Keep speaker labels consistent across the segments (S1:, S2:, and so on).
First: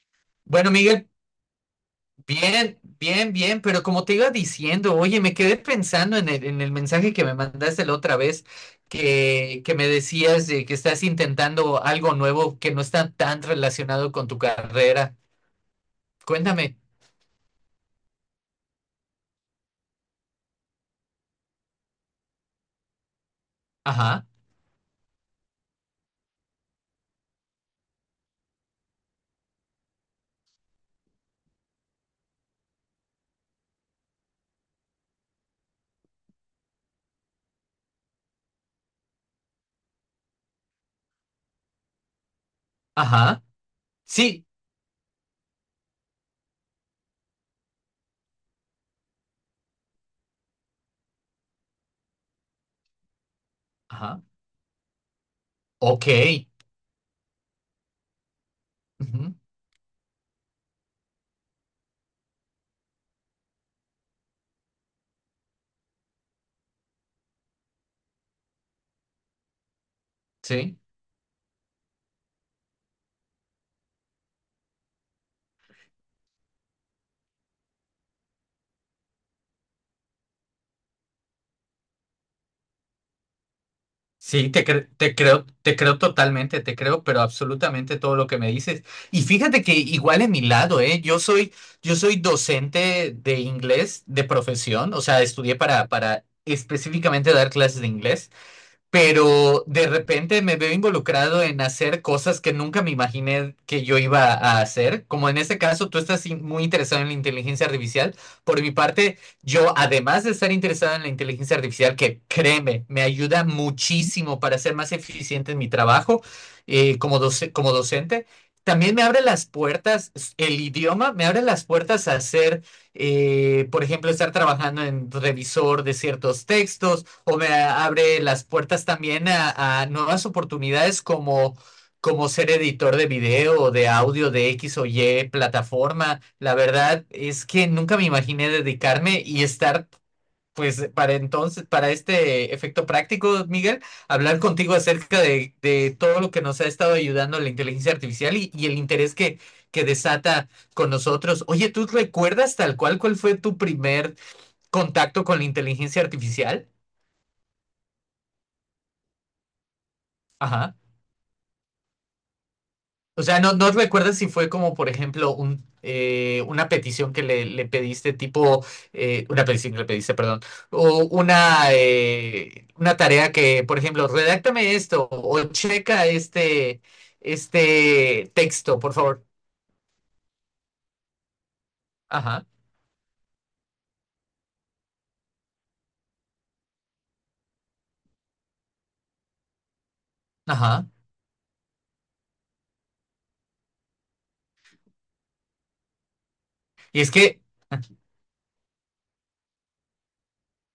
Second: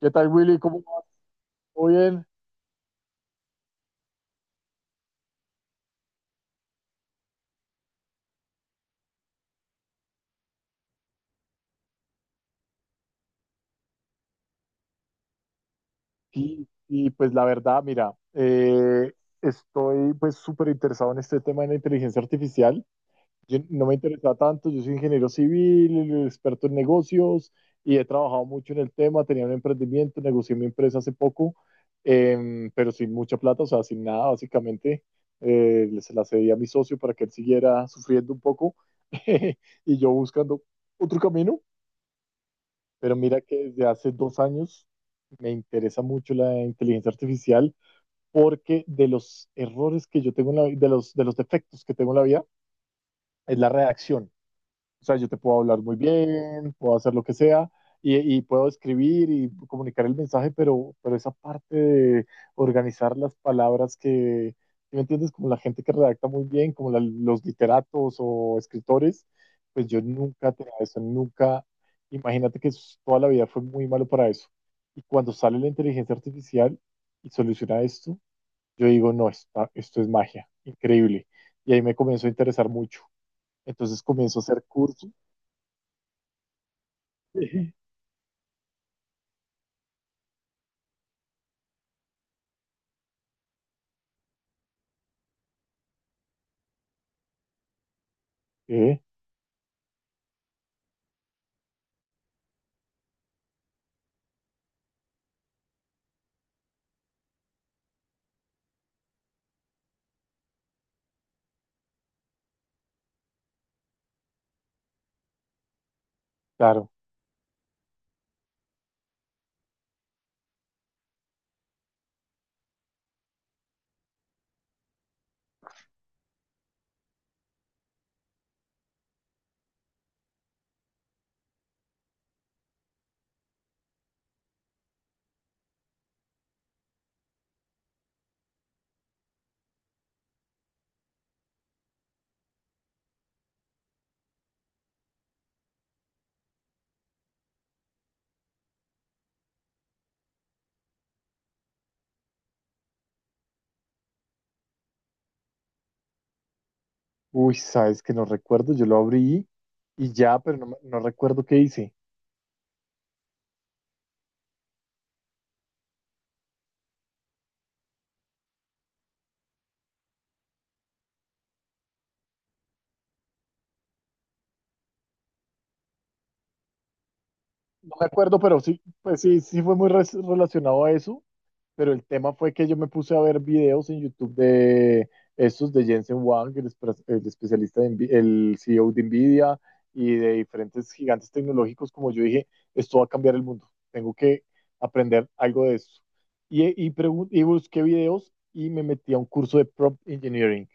S1: ¿Qué tal, Willy?
S2: Bueno,
S1: ¿Cómo vas?
S2: Miguel,
S1: ¿Todo bien?
S2: bien, bien, bien, pero como te iba diciendo, oye, me quedé pensando en el mensaje que me mandaste la otra vez, que me decías de que estás intentando algo nuevo que no está tan relacionado con tu carrera.
S1: Sí,
S2: Cuéntame.
S1: y pues la verdad, mira, estoy pues súper interesado en este tema de la inteligencia artificial. Yo no me
S2: Ajá.
S1: interesa tanto, yo soy ingeniero civil, experto en negocios y he trabajado mucho en el tema, tenía un emprendimiento, negocié mi empresa hace poco, pero sin mucha plata, o sea, sin nada, básicamente. Se la cedí a mi socio para que él siguiera sufriendo un poco y yo buscando otro camino. Pero mira
S2: Ajá.
S1: que desde hace dos
S2: Sí.
S1: años me interesa mucho la inteligencia artificial porque de los errores que yo tengo en la de de los defectos que tengo en la vida, es la
S2: Ajá.
S1: redacción. O sea, yo te puedo hablar muy
S2: Ok.
S1: bien, puedo hacer lo que sea y puedo escribir
S2: Ujú.
S1: y comunicar el mensaje, pero esa parte de organizar las palabras que, ¿sí? ¿Me entiendes? Como la gente que redacta muy bien, como los literatos o escritores, pues yo nunca tenía
S2: Sí.
S1: eso, nunca, imagínate que toda la vida fue muy malo para eso. Y cuando sale la inteligencia artificial y soluciona esto, yo digo, no, esto es magia, increíble. Y ahí me comenzó a interesar mucho. Entonces comienzo a
S2: Sí,
S1: hacer cursos,
S2: te creo totalmente, te creo, pero
S1: eh,
S2: absolutamente todo lo que me dices. Y fíjate que igual en mi lado, ¿eh? Yo soy docente de inglés de profesión, o sea, estudié para específicamente dar clases de inglés,
S1: eh,
S2: pero de repente me veo involucrado en hacer cosas que nunca me imaginé que yo iba a hacer, como en este caso tú estás muy interesado en la inteligencia artificial. Por mi parte, yo además de estar interesado en la inteligencia artificial, que créeme, me ayuda muchísimo para ser más eficiente en mi trabajo
S1: claro.
S2: como docente. También me abre las puertas, el idioma me abre las puertas a hacer, por ejemplo, estar trabajando en revisor de ciertos textos, o me abre las puertas también a nuevas oportunidades como ser editor de video o de audio de X o Y plataforma. La verdad es que nunca me imaginé dedicarme y estar, pues, para entonces, para este efecto práctico, Miguel, hablar contigo acerca de todo lo que nos ha estado ayudando la inteligencia artificial y el interés que desata con nosotros. Oye, ¿tú recuerdas tal cual cuál fue tu primer contacto con la inteligencia artificial?
S1: Uy, sabes que no recuerdo, yo lo abrí y ya, pero no,
S2: Ajá.
S1: no recuerdo qué hice.
S2: O sea, ¿no recuerdas si fue como, por ejemplo, una petición que le pediste, tipo, una petición que le pediste, perdón, o una tarea que, por ejemplo, redáctame esto o checa este,
S1: No me
S2: este
S1: acuerdo, pero
S2: texto,
S1: sí,
S2: por
S1: pues
S2: favor?
S1: sí, sí fue muy relacionado a eso, pero el tema
S2: Ajá.
S1: fue que yo me puse a ver videos en YouTube de estos de Jensen Huang, el, el especialista de el CEO de Nvidia y de
S2: Ajá.
S1: diferentes gigantes tecnológicos, como yo dije, esto va a cambiar el mundo, tengo que aprender algo de eso.
S2: Y es que,
S1: Y busqué videos y me metí a un curso de prompt engineering.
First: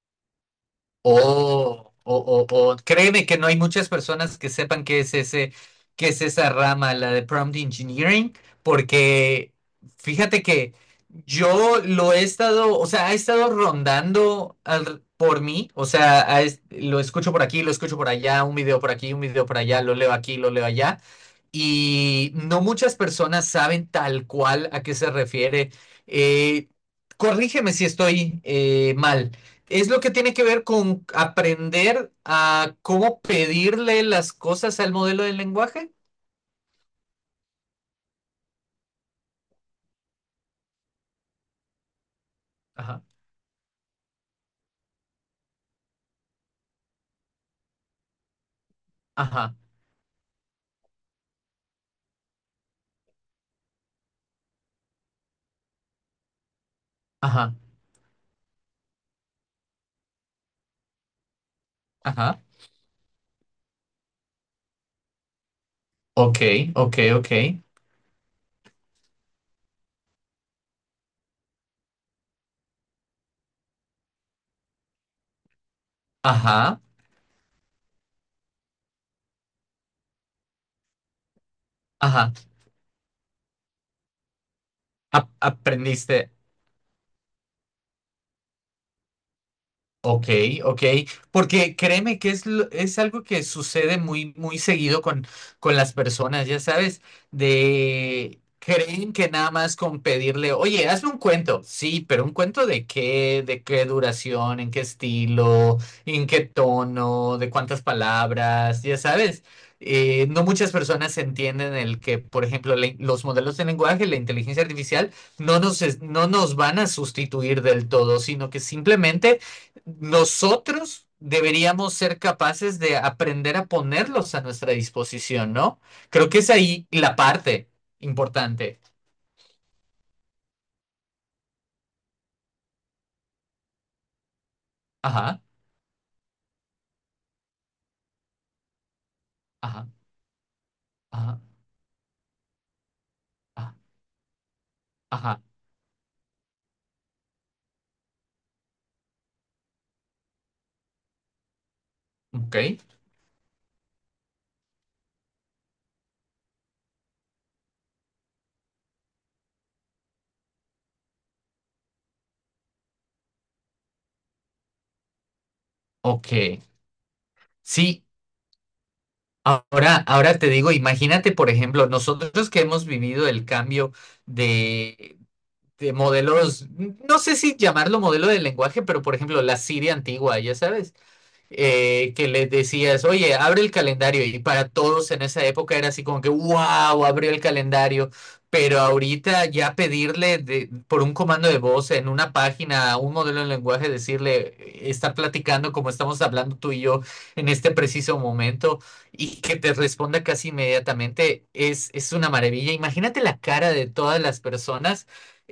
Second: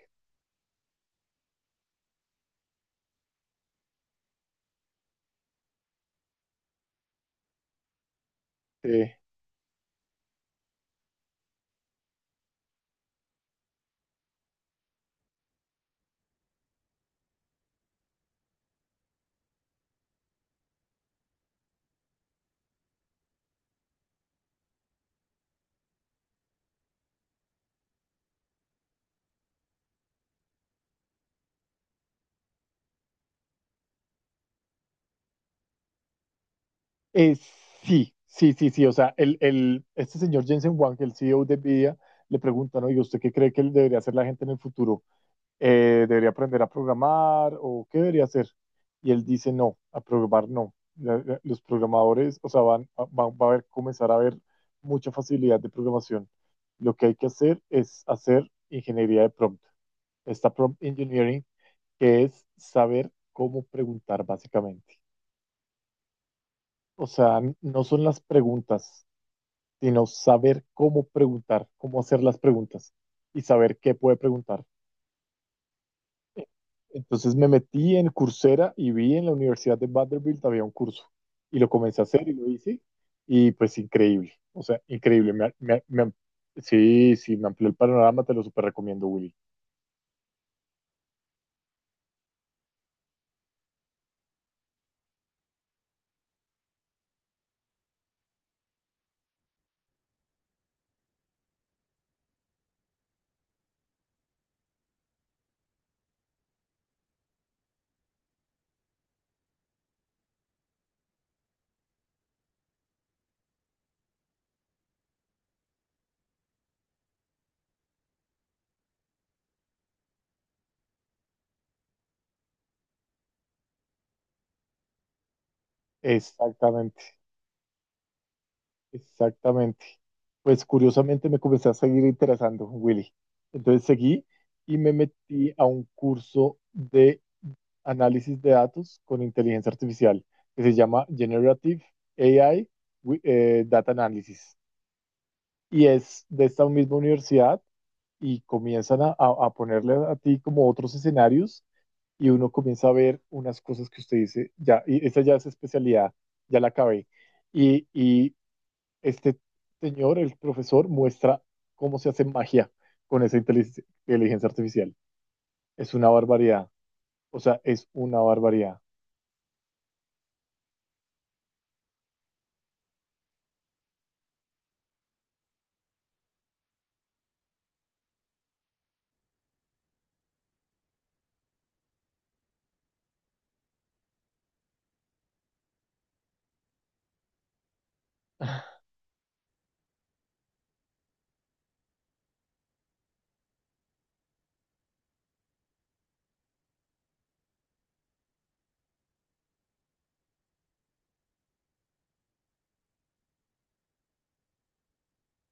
S2: O, o- Créeme que no hay muchas personas que sepan qué es ese, qué es esa rama, la de prompt engineering,
S1: Sí.
S2: porque fíjate que yo lo he estado, o sea, ha estado rondando por mí, o sea, lo escucho por aquí, lo escucho por allá, un video por aquí, un video por allá, lo leo aquí, lo leo allá, y no muchas personas saben tal cual a qué se refiere. Eh, Corrígeme si estoy mal. Es lo que tiene que ver con aprender a cómo pedirle las cosas al modelo del lenguaje.
S1: Eh, sí. O sea, este señor Jensen Huang, el CEO de Nvidia, le pregunta, ¿no? ¿Y
S2: Ajá.
S1: usted qué cree que debería hacer la gente en el futuro? ¿Debería aprender a programar o qué debería hacer? Y él dice,
S2: Ajá.
S1: no, a programar no. Los programadores, o sea, van, va a haber, comenzar a haber mucha facilidad de programación. Lo que hay que
S2: Ajá.
S1: hacer es hacer ingeniería de prompt. Esta prompt engineering, que
S2: Ajá.
S1: es saber cómo preguntar básicamente.
S2: Ok. Ok.
S1: O
S2: Ok.
S1: sea, no son las preguntas, sino saber cómo preguntar, cómo hacer las preguntas y saber qué puede preguntar.
S2: Ajá.
S1: Entonces me metí en Coursera y vi en la Universidad de Vanderbilt había un curso y lo comencé a hacer
S2: Ajá.
S1: y lo hice y pues increíble, o sea, increíble.
S2: Aprendiste.
S1: Sí, sí, me amplió el panorama, te lo súper recomiendo, Willy.
S2: Ok. Ok. Porque créeme que es algo que sucede muy, muy seguido con las personas, ya sabes, de creen que nada más con pedirle, oye, hazme un cuento, sí, pero un cuento de qué duración, en qué estilo, en qué tono, de cuántas palabras, ya sabes. No muchas personas entienden el que, por ejemplo, los modelos de lenguaje, la inteligencia artificial, no nos van a sustituir del todo, sino que simplemente nosotros deberíamos ser capaces de aprender a ponerlos a nuestra disposición, ¿no? Creo que es ahí
S1: Exactamente.
S2: la parte importante.
S1: Exactamente. Pues curiosamente me comencé a seguir interesando, Willy. Entonces seguí y me
S2: Ajá.
S1: metí a un curso de análisis de datos con inteligencia
S2: Ajá.
S1: artificial que se llama
S2: Ajá.
S1: Generative AI
S2: Ajá.
S1: Data Analysis.
S2: Ajá.
S1: Y es de esta misma universidad y comienzan a, a ponerle a ti como otros escenarios y uno
S2: Ok.
S1: comienza a ver unas cosas que usted dice, ya, y esa ya es especialidad, ya la acabé. Este señor, el profesor, muestra cómo se hace magia con esa inteligencia artificial. Es una
S2: Ok.
S1: barbaridad. O sea, es
S2: Sí,
S1: una barbaridad.
S2: ahora, ahora te digo, imagínate, por ejemplo, nosotros que hemos vivido el cambio de, de modelos, no sé si llamarlo modelo de lenguaje, pero por ejemplo, la Siria antigua, ya sabes, que les decías, oye, abre el calendario. Y para todos en esa época era así como que, wow, abrió el calendario. Pero ahorita ya pedirle por un comando de voz en una página, un modelo de lenguaje, decirle, está platicando como estamos hablando tú y yo en este preciso momento y que te responda casi inmediatamente, es una maravilla. Imagínate la cara de todas las personas,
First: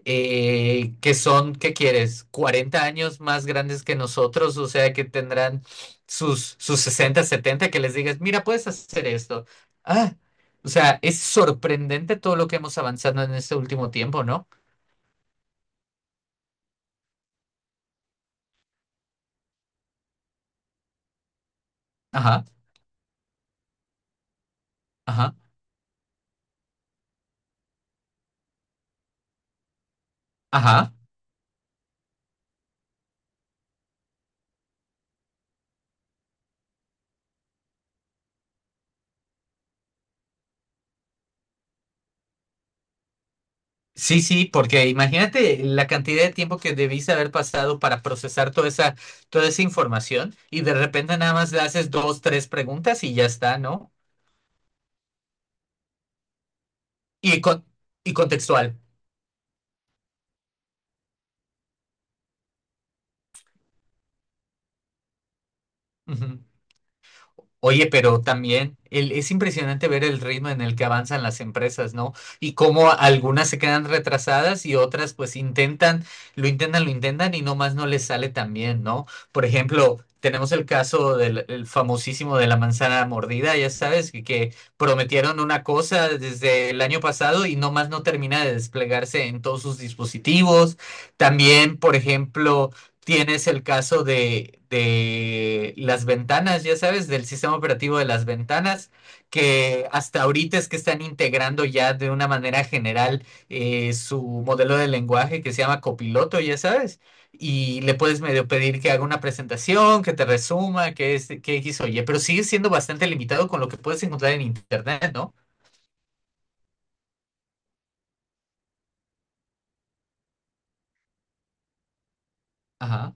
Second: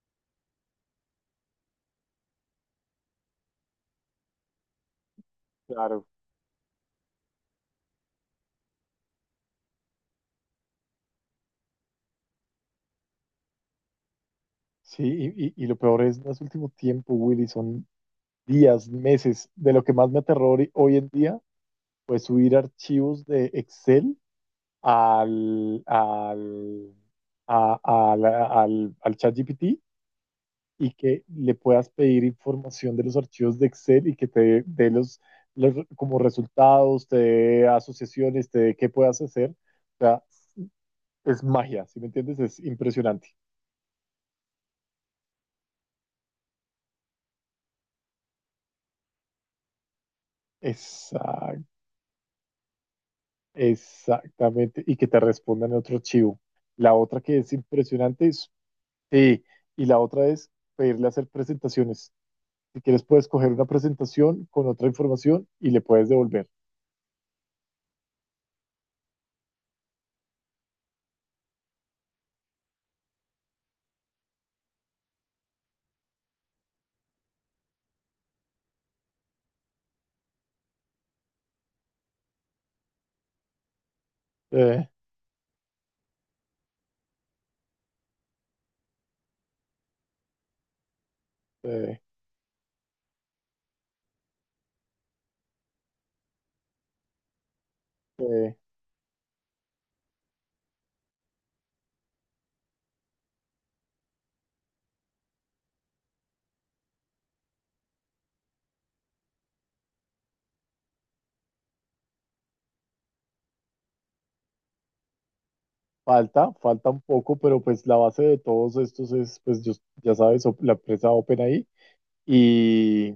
S2: que son, ¿qué quieres?, 40 años más grandes que nosotros, o sea, que tendrán
S1: Claro.
S2: sus 60 70, que les digas, mira, puedes hacer esto. Ah, o sea, es sorprendente todo lo que hemos avanzado en este último tiempo, ¿no?
S1: Sí, y lo peor es, no es último tiempo, Willy, son días, meses. De lo que más me aterrori hoy en día pues
S2: Ajá.
S1: subir archivos de Excel
S2: Ajá.
S1: al, al, a- a la- al, al ChatGPT y
S2: Ajá.
S1: que le puedas pedir información de los archivos de Excel y que te dé los, como resultados, te dé asociaciones, te dé qué puedas hacer. O sea, es magia, ¿si me entiendes? Es impresionante.
S2: Sí, sí, porque imagínate la cantidad de tiempo que debiste haber pasado para procesar toda esa información, y de repente nada más le
S1: Exac-
S2: haces dos, tres preguntas y ya está, ¿no?
S1: exactamente. Y que te respondan en otro archivo. La otra que
S2: Y,
S1: es
S2: con, y
S1: impresionante es,
S2: contextual.
S1: sí, y la otra es pedirle hacer presentaciones. Si quieres, puedes coger una presentación con otra información y le puedes
S2: Ujú.
S1: devolver.
S2: Oye, pero también es impresionante ver el ritmo en el que avanzan las empresas, ¿no? Y cómo algunas se quedan retrasadas y otras pues intentan, lo intentan, lo intentan, y nomás no les sale tan bien, ¿no? Por ejemplo, tenemos el caso del el famosísimo de la manzana mordida, ya sabes, que
S1: Eh,
S2: prometieron una cosa desde el año pasado y nomás no termina de desplegarse en todos sus dispositivos. También, por
S1: eh,
S2: ejemplo. Tienes el caso de las ventanas, ya sabes, del sistema operativo de las
S1: eh.
S2: ventanas, que hasta ahorita es que están integrando ya de una manera general, su modelo de lenguaje que se llama Copiloto, ya sabes, y le puedes medio pedir que haga una presentación, que te resuma, que es, que X o Y, pero sigue siendo bastante limitado con lo que puedes encontrar en internet, ¿no?
S1: Falta, falta un poco, pero pues la base de todos estos es, ya sabes, la empresa OpenAI. Y
S2: Ajá.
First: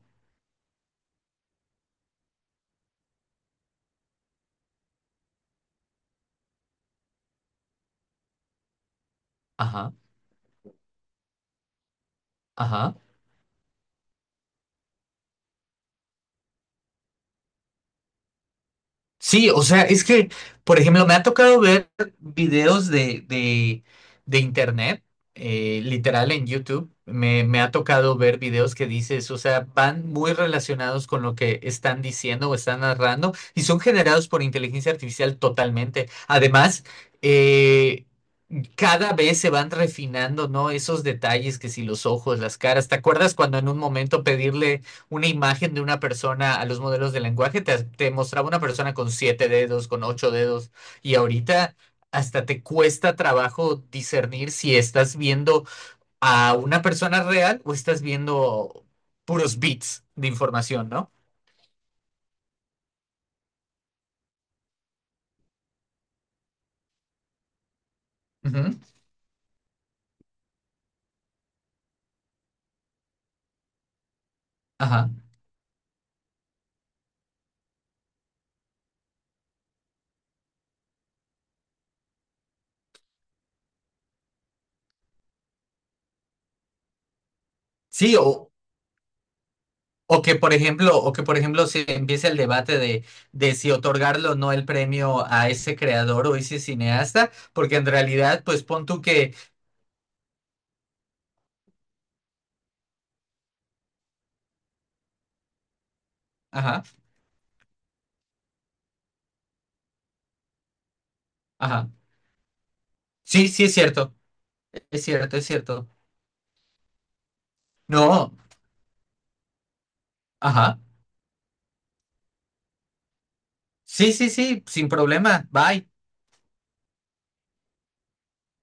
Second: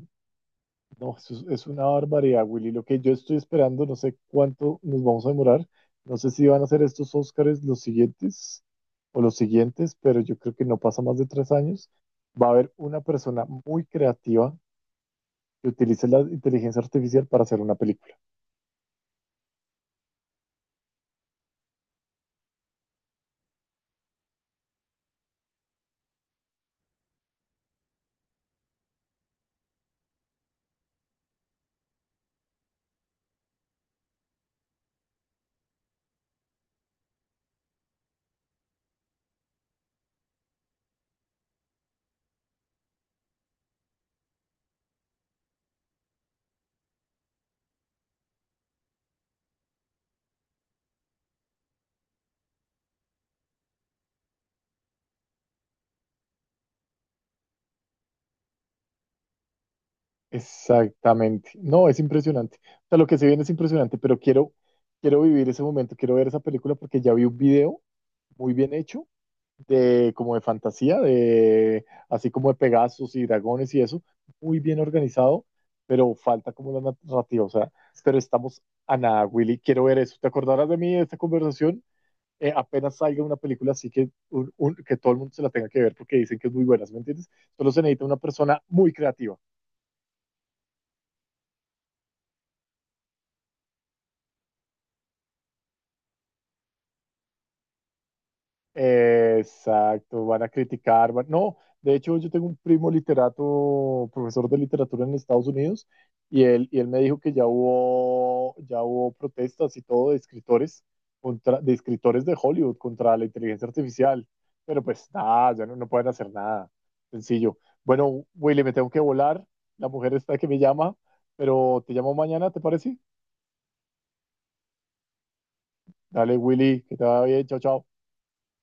S1: no, eso es una barbaridad, Willy. Lo que yo estoy esperando, no sé cuánto nos vamos a demorar. No sé si van a ser estos Óscares los siguientes o los
S2: Ajá.
S1: siguientes, pero yo creo que no pasa más de 3 años. Va a haber
S2: Ajá.
S1: una persona muy creativa que utilice la inteligencia artificial para hacer una película.
S2: Sí, o sea, es que, por ejemplo, me ha tocado ver videos de internet, literal en YouTube. Me ha tocado ver videos que dices, o sea, van muy relacionados con lo que están diciendo o están narrando, y son generados por inteligencia artificial totalmente. Además, eh, cada vez se van refinando, ¿no? Esos detalles que si los ojos, las caras, ¿te acuerdas cuando en un momento pedirle una imagen de una persona a los modelos de lenguaje, te mostraba una persona con siete dedos, con ocho dedos, y ahorita hasta te cuesta trabajo discernir si estás viendo a una persona real o estás viendo puros bits de información, ¿no?
S1: Exactamente. No, es impresionante. O sea, lo que se viene es impresionante, pero quiero, quiero vivir ese momento, quiero ver esa película porque ya vi un video muy bien
S2: Ujú.
S1: hecho de como de fantasía, de así como de Pegasos y dragones y eso, muy bien
S2: Ajá.
S1: organizado, pero falta como la narrativa, o sea, pero estamos a nada, Willy, quiero ver eso. ¿Te acordarás de mí de esta conversación? Apenas salga una película así que, que todo el mundo se la tenga que ver porque dicen que es muy buena, ¿sí? ¿Me entiendes? Solo se necesita
S2: Sí,
S1: una persona muy creativa.
S2: o que por ejemplo, o que por ejemplo se empiece el debate de si otorgarlo o no el premio a ese creador o ese cineasta, porque en realidad, pues pon tú que,
S1: Exacto, van a criticar, no, de hecho yo tengo un primo literato, profesor de literatura en Estados Unidos, y
S2: ajá,
S1: él me dijo que ya hubo protestas y todo de escritores, contra, de
S2: ajá.
S1: escritores de Hollywood contra la
S2: Sí, sí
S1: inteligencia
S2: es cierto.
S1: artificial, pero
S2: Es
S1: pues
S2: cierto, es
S1: nada, ya no, no
S2: cierto.
S1: pueden hacer nada, sencillo. Bueno,
S2: No.
S1: Willy, me tengo que volar, la mujer está que me
S2: Ajá.
S1: llama, pero te llamo mañana, ¿te parece?
S2: Sí, sí, sí, sin problema. Bye.
S1: Dale, Willy, que te vaya bien, chao, chao.